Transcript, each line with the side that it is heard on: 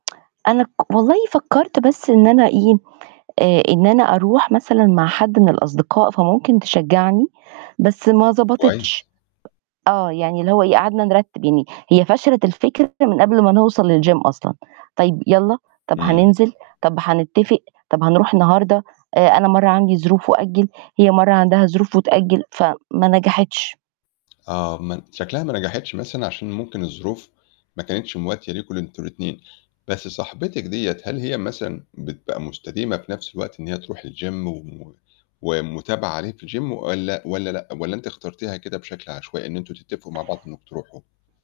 right: أنا ك والله فكّرت بس إن أنا إيه، آآ إن أنا أروح مثلًا مع حد من الأصدقاء فممكن تشجّعني، بس ما ضبطتش.
left: كويس.
right: آه، يعني اللي هو إيه، قعدنا نرتِّب، يعني هي فشلت الفكرة من قبل ما نوصَل للgym أصلًا. طيب يالّا، طَب
left: إمم.
right: هننزِل، طَب هنتتفق، طَب هنروح النهارده، آآ أنا مرّة عندي ظروف وأجِّل، هي مرّة عندها ظروف وتأجِّل، فما نجحتش.
left: آه، م شكلها ما نجحتش مثلًا عشان ممكن الظروف ما كانتش مواتية ليكم ل أنتم الاتنين، بس صاحبتِك ديّة هل هي مثلًا بتبقى مُستديمة في نَفْس الوقت إن هي تروح الgym و ومتابعة عليه في الgym والّا والّا لأ؟ والّا أنتِ اخترتيها كده بشكل عشوائي إن أنتم تتّفقوا مع بعض إنّكم تروحوا؟